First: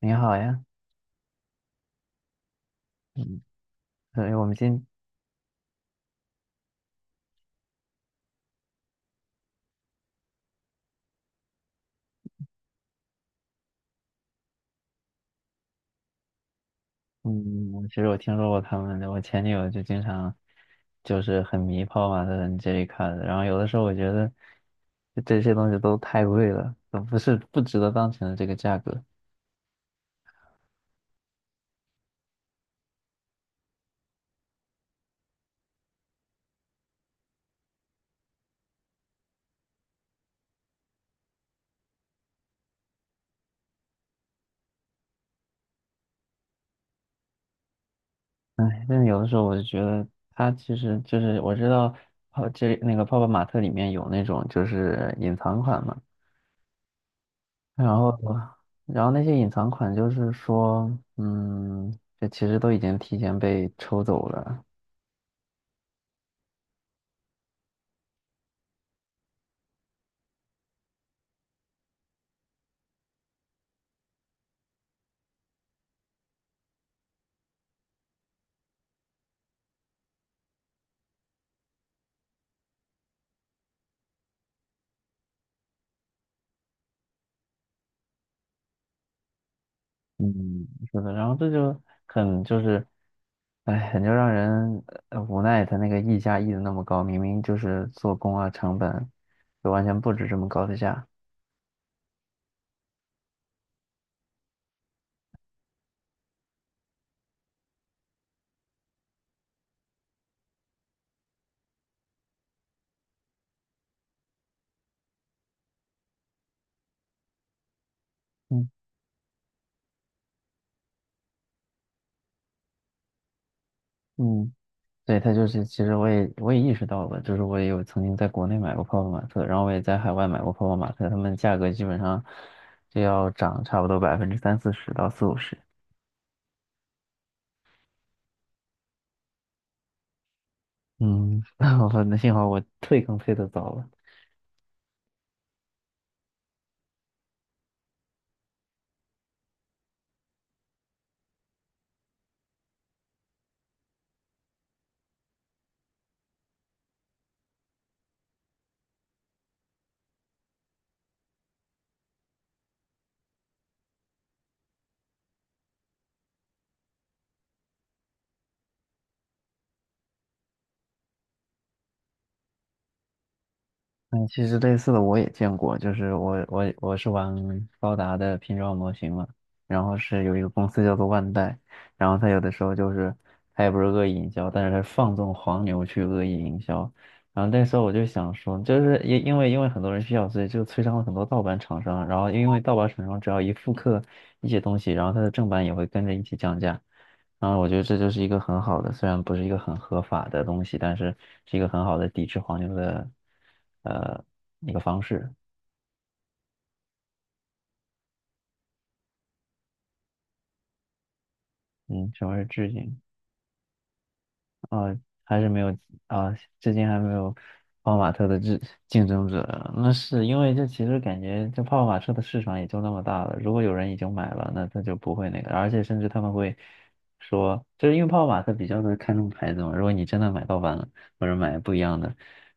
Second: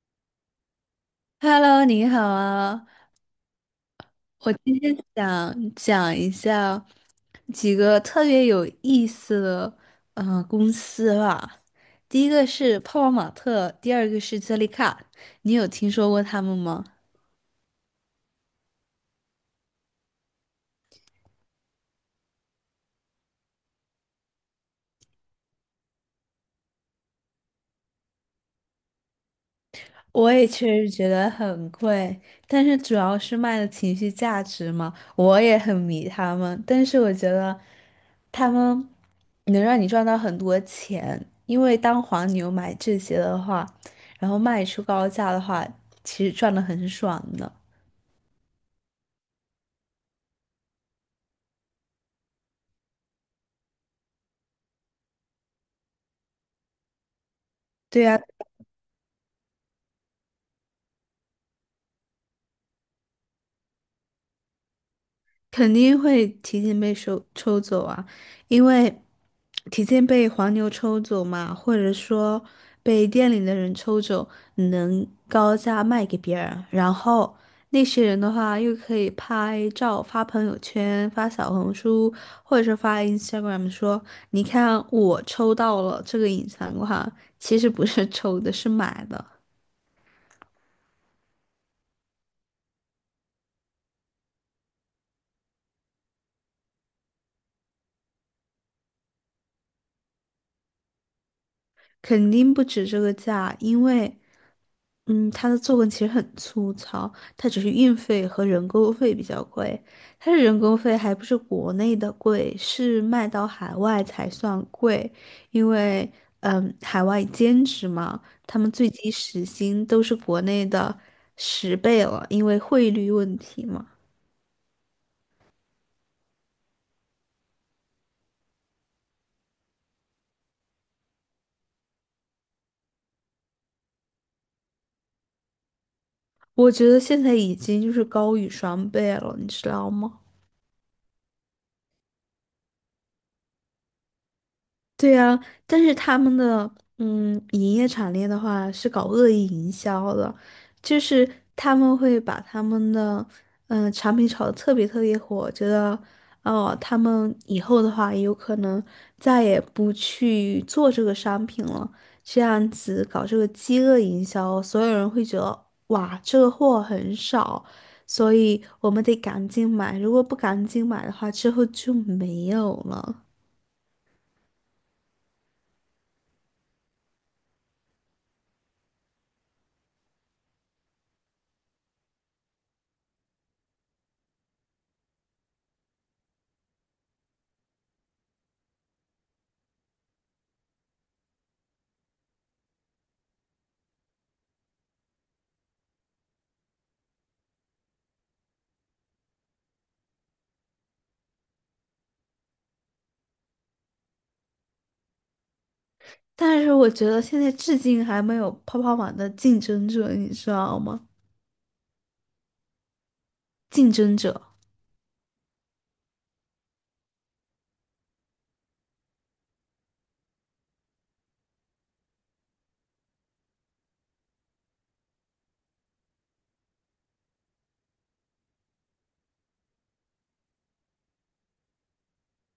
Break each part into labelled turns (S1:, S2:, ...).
S1: 你好呀。
S2: Hello，你好啊！
S1: 嗯，对，我
S2: 我
S1: 们
S2: 今
S1: 今，
S2: 天想讲一下几个特别有意思的公司吧。第一个是泡泡玛特，第二个是杰丽卡，你有听说过他们吗？
S1: 嗯，我其实听说过他们的，我前女友就经常就是很迷泡泡玛特很 J 卡的，然后有的时候我觉得就这些东西都太贵了，都不是不值得当前的这个价格。
S2: 我也确实觉得很贵，但是主要是卖的情绪价值嘛，我也很迷他们，但是我觉得他们能让你赚到很多钱，因为当黄牛买这些的话，然后卖出高价的话，其实赚的很爽的。
S1: 哎，但是有的时候我就觉得它其实就是我知道泡这那个泡泡玛特里面有那种就是隐藏款嘛，然
S2: 对
S1: 后
S2: 呀。
S1: 然后那些隐藏款就是说，嗯，这其实都已经提前被抽走了。
S2: 肯定会提前被抽走啊，因为提前被黄牛抽走嘛，或者说被店里的人抽走，能高价卖给别人，然后那些人的话又可以拍照发朋友圈、发小红书，或者是发 Instagram 说，你看我抽到了这个隐藏款，其实不是抽的，是买的，
S1: 嗯，是的，然后这就很就是，哎，很就让人无奈，他那个溢价溢的那么高，明明就是做工啊成本，就完全不止这么高的价。
S2: 肯定不止这个价，因为。它的作文其实很粗糙，它只是运费和人工费比较贵。它的人工费还不是国内的贵，是卖到海外才算贵，因为海外兼职嘛，他
S1: 嗯。
S2: 们最低时薪都是国内的10倍了，因为汇率问题嘛。
S1: 嗯，对，他就是，其实我也意识到了，就是我也有曾经在国内买过泡泡玛特，然后我也在海外买过泡泡玛特，他们价格基本上就要涨差不多百分之三四十到四五十。
S2: 我觉得现在已经就是高于双倍了，你知道吗？
S1: 嗯，我那幸好我退坑退的早了。
S2: 对呀，但是他们的营业产业的话是搞恶意营销的，就是他们会把他们的产品炒得特别特别火，觉得哦他们以后的话也有可能再也不去做这个商品了，这样子搞这个饥饿营销，所有人会觉得哇这个货很少，所以我们得赶紧买，如果不赶紧买的话，之后就没有了。
S1: 嗯，其实类似的我也见过，就是我是玩高达的拼装模型嘛，然后是有一个公司叫做万代，然后他有的时候就是他也不是恶意营销，但是他放纵黄牛去恶意营销，然后那时候我就想说，就是因为很多人需要，所以就催生了很多盗版厂商啊，然后因为盗版厂商只要一复刻一些东西，然后它的正版也会跟着一起降价，啊，我觉得这就是一个很好的，虽然不是一个很合法的东西，但是是一个很好的抵制黄牛的，呃，一个方式。
S2: 但是我觉得现在至今还没有泡泡玛的竞争者，你知道吗？
S1: 嗯，什么是致敬？
S2: 竞争者，
S1: 啊，还是没有。啊，至今还没有泡泡玛特的竞争者。那是因为这其实感觉这泡泡玛特的市场也就那么大了，如果有人已经买了，那他就不会那个，而且甚至他们会说，就是因为泡泡玛特比较的看重牌子嘛，如果你真的买盗版了，或者买不一样的，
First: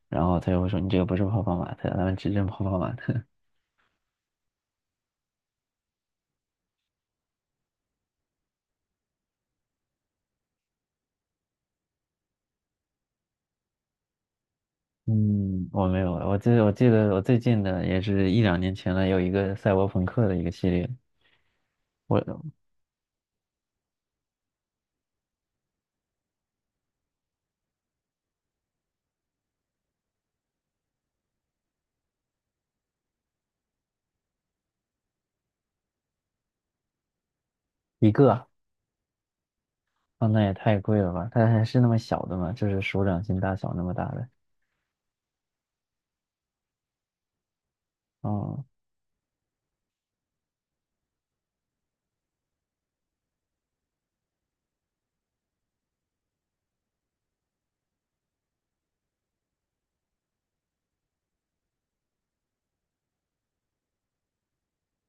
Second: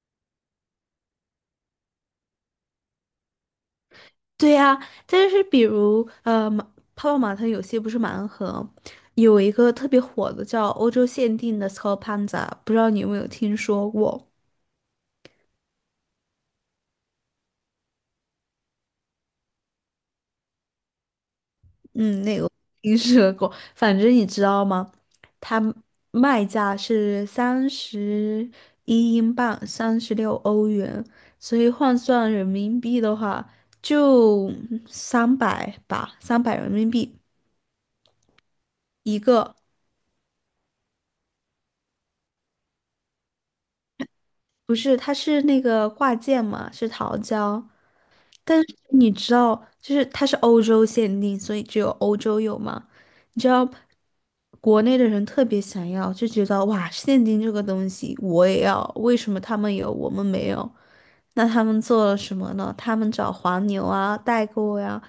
S1: 然后他就会说你这个不是泡泡玛特，他们只认泡泡玛特。
S2: 对呀、但是比如泡泡玛特有些不是盲盒，有一个特别火的叫欧洲限定的 s c o p a n z a 不知道你有没有听说过？
S1: 嗯，我没有，我记得我最近的也是一两年前了，有一个赛博朋克的一个系列，
S2: 嗯，那个
S1: 我
S2: 我听说过，反正你知道吗？它卖价是31英镑，36欧元，所以换算人民币的话，就三百吧，300人民币
S1: 一个。
S2: 一个。
S1: 啊，那也太贵了吧？它还是那么小的嘛，就是手掌心大小那么大的。
S2: 不是，它是那个挂件嘛，是桃胶，但
S1: 哦。
S2: 是你知道，就是它是欧洲限定，所以只有欧洲有嘛。你知道，国内的人特别想要，就觉得哇，现金这个东西我也要，为什么他们有我们没有？那他们做了什么呢？他们找黄牛啊、代购呀、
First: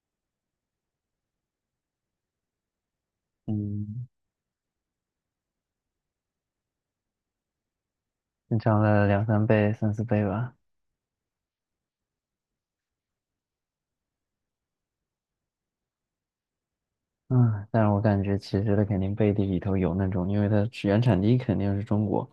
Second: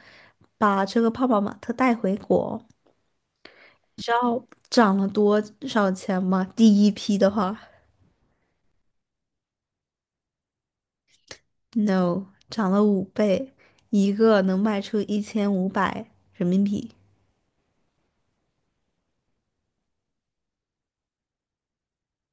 S2: 把这个泡泡玛特带回国。你
S1: 嗯，
S2: 知道涨了多少钱吗？第一批的话
S1: 正常了两三倍、三四倍吧。
S2: ，no，涨了五倍，一个能卖出1500人民币。
S1: 嗯，但是我感觉其实它肯定背地里头有那种，因为它是原产地肯定是中国，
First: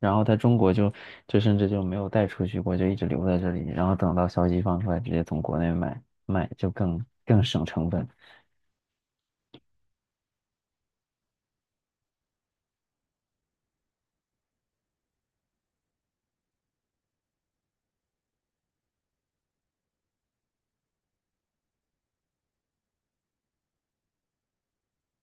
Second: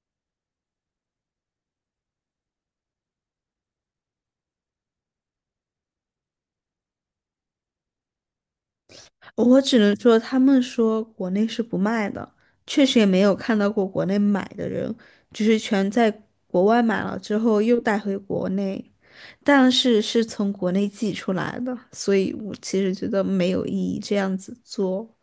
S1: 然后它中国就就甚至就没有带出去过，就一直留在这里，然后等到消息放出来，直接从国内买卖就更省成本。
S2: 我只能说，他们说国内是不卖的，确实也没有看到过国内买的人，只是全在国外买了之后又带回国内，但是是从国内寄出来的，所以我其实觉得没有意义这样子做，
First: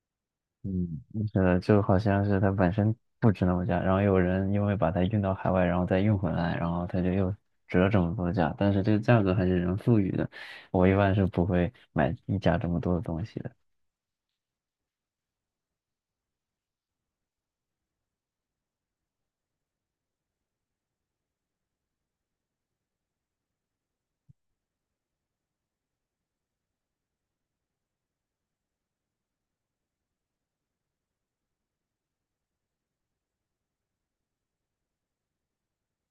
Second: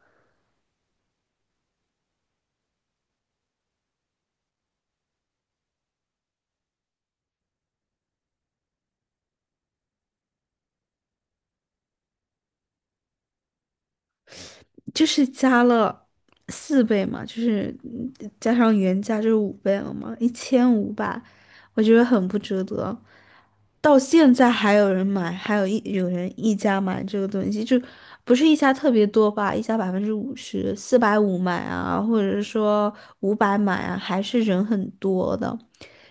S1: 嗯，是的，就好像是它本身不值那么价，然后有人因为把它运到海外，然后再运回来，然后它就又折这么多价，但是这个价格还是人赋予的。我一般是不会买溢价这么多的东西的，
S2: 就是加了4倍嘛，就是加上原价就是五倍了嘛，一千五百，我觉得很不值得。到现在还有人买，还有有人一家买这个东西，就不是一家特别多吧，一家50%，450买啊，或者是说五百买啊，还是人很多的。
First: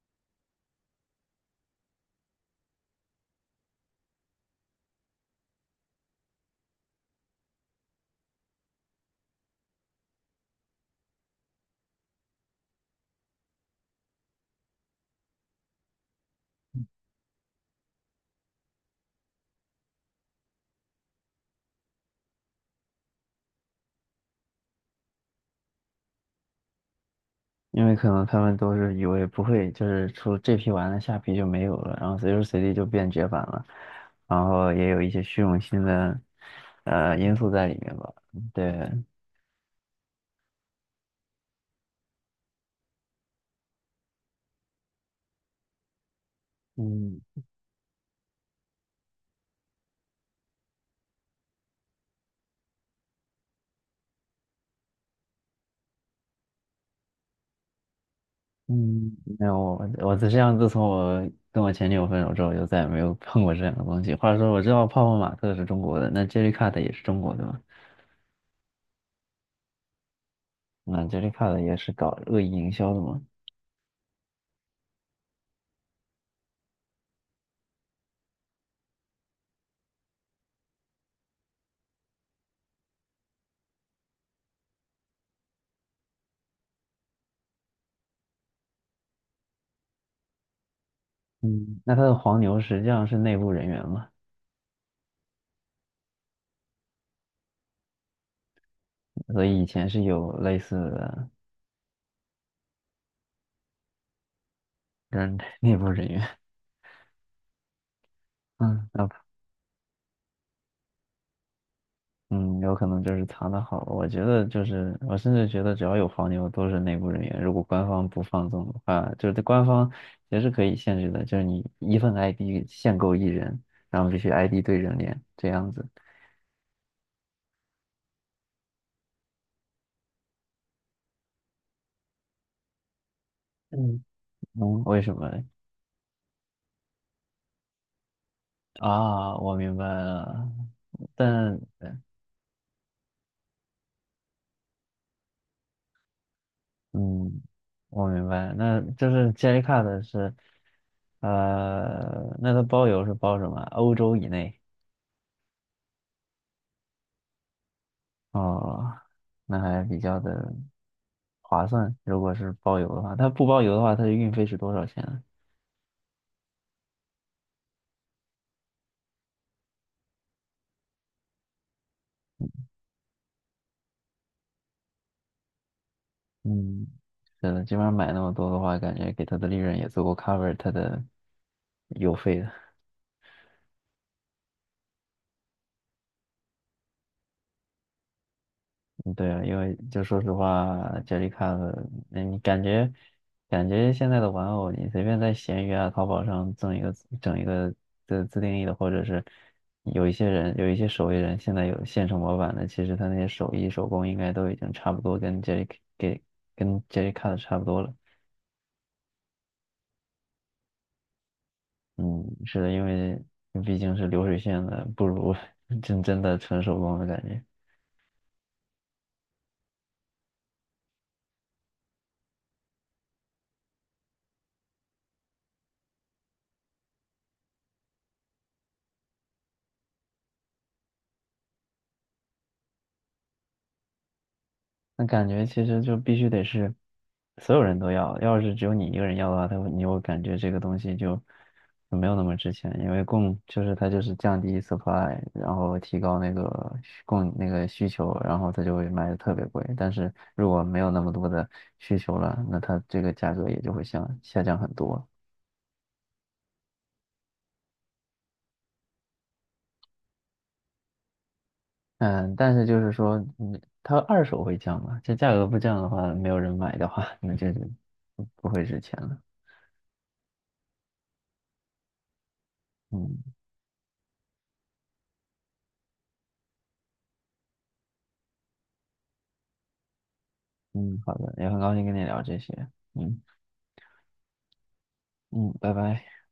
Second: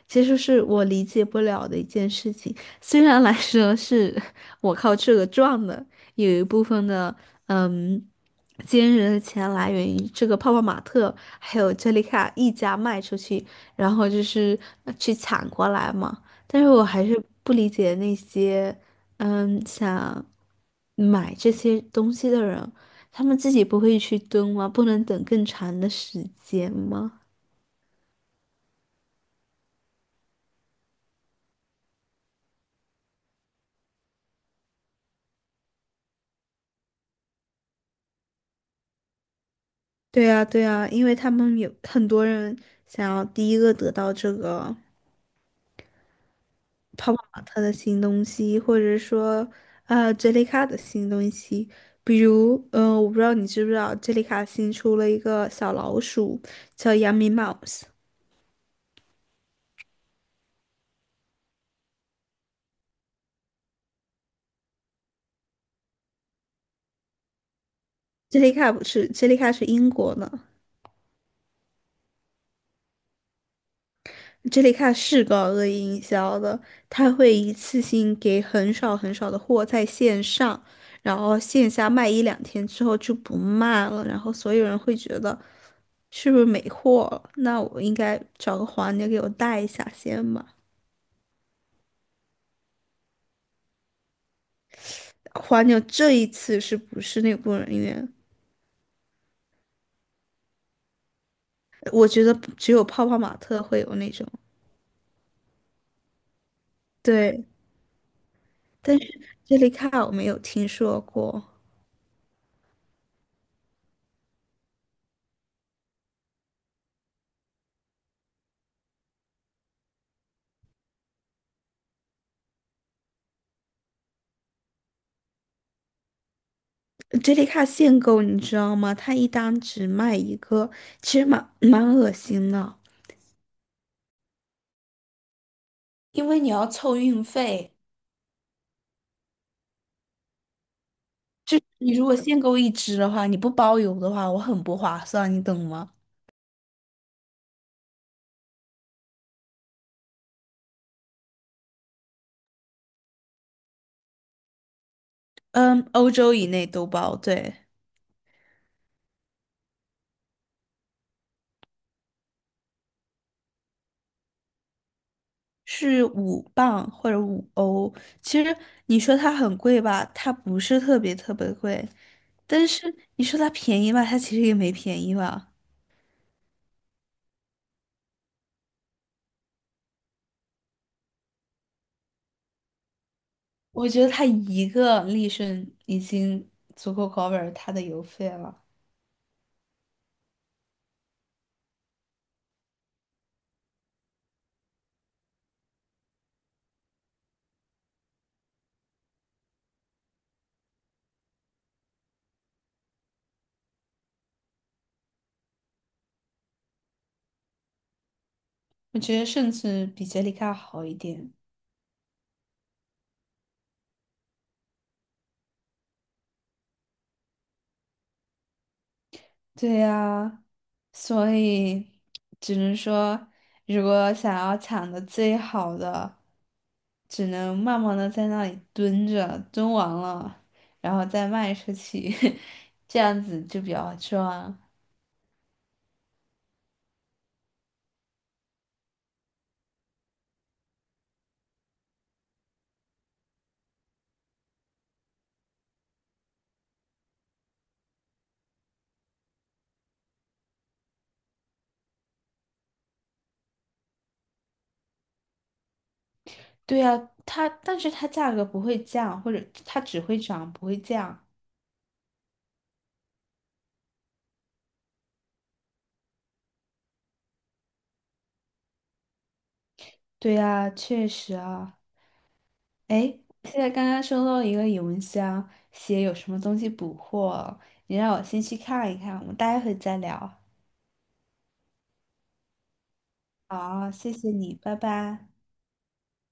S2: 其实是我理解不了的一件事情，虽然来说是我靠这个赚的，有一部分的嗯，今日的钱来源于这个泡泡玛特还有珍妮卡一家卖出去，然后就是去抢过来嘛。但是我还是不理解那些，想买这些东西的人，他们自己不会去蹲吗？不能等更长的时间吗？
S1: 因为可能他们都是以为不会，就是出这批完了，下批就没有了，然后随时随地就变绝版了，然后也有一些虚荣心的因素在里面吧。对。
S2: 对啊，对啊，因为他们有很多人想要第一个得到这个泡
S1: 嗯。
S2: 泡玛特的新东西，或者说，杰丽卡的新东西。比如，我不知道你知不知道，杰丽卡新出了一个小老鼠，叫 Yummy Mouse。
S1: 嗯，没有，我我只样自从我跟我前女友分手之后，就再也没有碰过这样的东西。话说，我知道泡泡玛特是中国的，那 Jellycat 也是中国的嘛？
S2: 杰丽卡不是，杰丽卡是英国的。
S1: 那 Jellycat 也是搞恶意营销的嘛？
S2: 这里看是搞恶意营销的，他会一次性给很少很少的货在线上，然后线下卖一两天之后就不卖了，然后所有人会觉得是不是没货了？那我应该找个黄牛给我带一下先吧。
S1: 嗯，那他的黄牛实际上是内部人员嘛？
S2: 黄牛这一次是不是内部人员？
S1: 所以以前是有类似的
S2: 我觉得只有泡泡玛特会有那种，
S1: 跟 内部人员。
S2: 对，
S1: 嗯，
S2: 但
S1: 那
S2: 是这里看我没有听说过。
S1: 嗯，有可能就是藏得好。我觉得就是，我甚至觉得只要有黄牛都是内部人员。如果官方不放纵的话，就是官方也是可以限制的，就是你一份 ID 限购一人，然后必须 ID 对人脸这样子。
S2: 杰里卡限购，你知道吗？它一单只卖一个，其实蛮恶心的。
S1: 嗯。嗯，为什么嘞？
S2: 因为你要凑运费，
S1: 啊，我明白了。
S2: 就
S1: 但
S2: 是你如果限购一只的话，你不包邮的话，我很不划算，你懂吗？
S1: 嗯，我明白，那就是杰 c 卡的是，那它包邮是包什么？欧洲以内。
S2: 嗯，欧洲以内都包，对，
S1: 哦，那还比较的划算。如果是包邮的话，它不包邮的话，它的运费是多少钱呢？
S2: 是5磅或者5欧。其实你说它很贵吧，它不是特别特别贵，但是你说它便宜吧，它其实也没便宜吧。
S1: 嗯，是的，基本上买那么多的话，感觉给它的利润也足够 cover 它的邮费的。
S2: 我觉得它一个利瞬已经足够 cover 它的邮费了。
S1: 嗯，对啊，因为就说实话，Jellycat,那你感觉感觉现在的玩偶，你随便在闲鱼啊、淘宝上赠一个整一个自定义的，或者是有一些人有一些手艺人现在有现成模板的，其实他那些手艺手工应该都已经差不多跟 Jelly 给跟 Jellycat 差不多了。
S2: 我觉得甚至比杰里卡好一点。
S1: 嗯，是的，因为毕竟是流水线的，不如 真的纯手工的感觉。
S2: 对呀，所以只能说，如果想要抢的最好的，只能慢慢的在那里蹲着，蹲完了，然后再卖出去，这样子就比较赚。
S1: 那感觉其实就必须得是所有人都要，要是只有你一个人要的话，他会你会感觉这个东西就没有那么值钱，因为供就是它就是降低 supply,然后提高那个需供那个需求，然后它就会卖的特别贵。但是如果没有那么多的需求了，那它这个价格也就会下降很多。
S2: 对呀，它，但是它价格不会降，或者它只会涨不会降。
S1: 嗯，但是就是说，嗯，它二手会降嘛？这价格不降的话，没有人买的话，那就是不会值钱了。
S2: 对呀，确实啊。诶，
S1: 嗯。
S2: 现在刚刚收到一个邮箱，写有什么东西补货，你让我先去看一看，我们待会再聊。
S1: 嗯，好的，也很高兴跟你聊这些。嗯。
S2: 好，谢谢你，拜拜。
S1: 嗯，拜拜。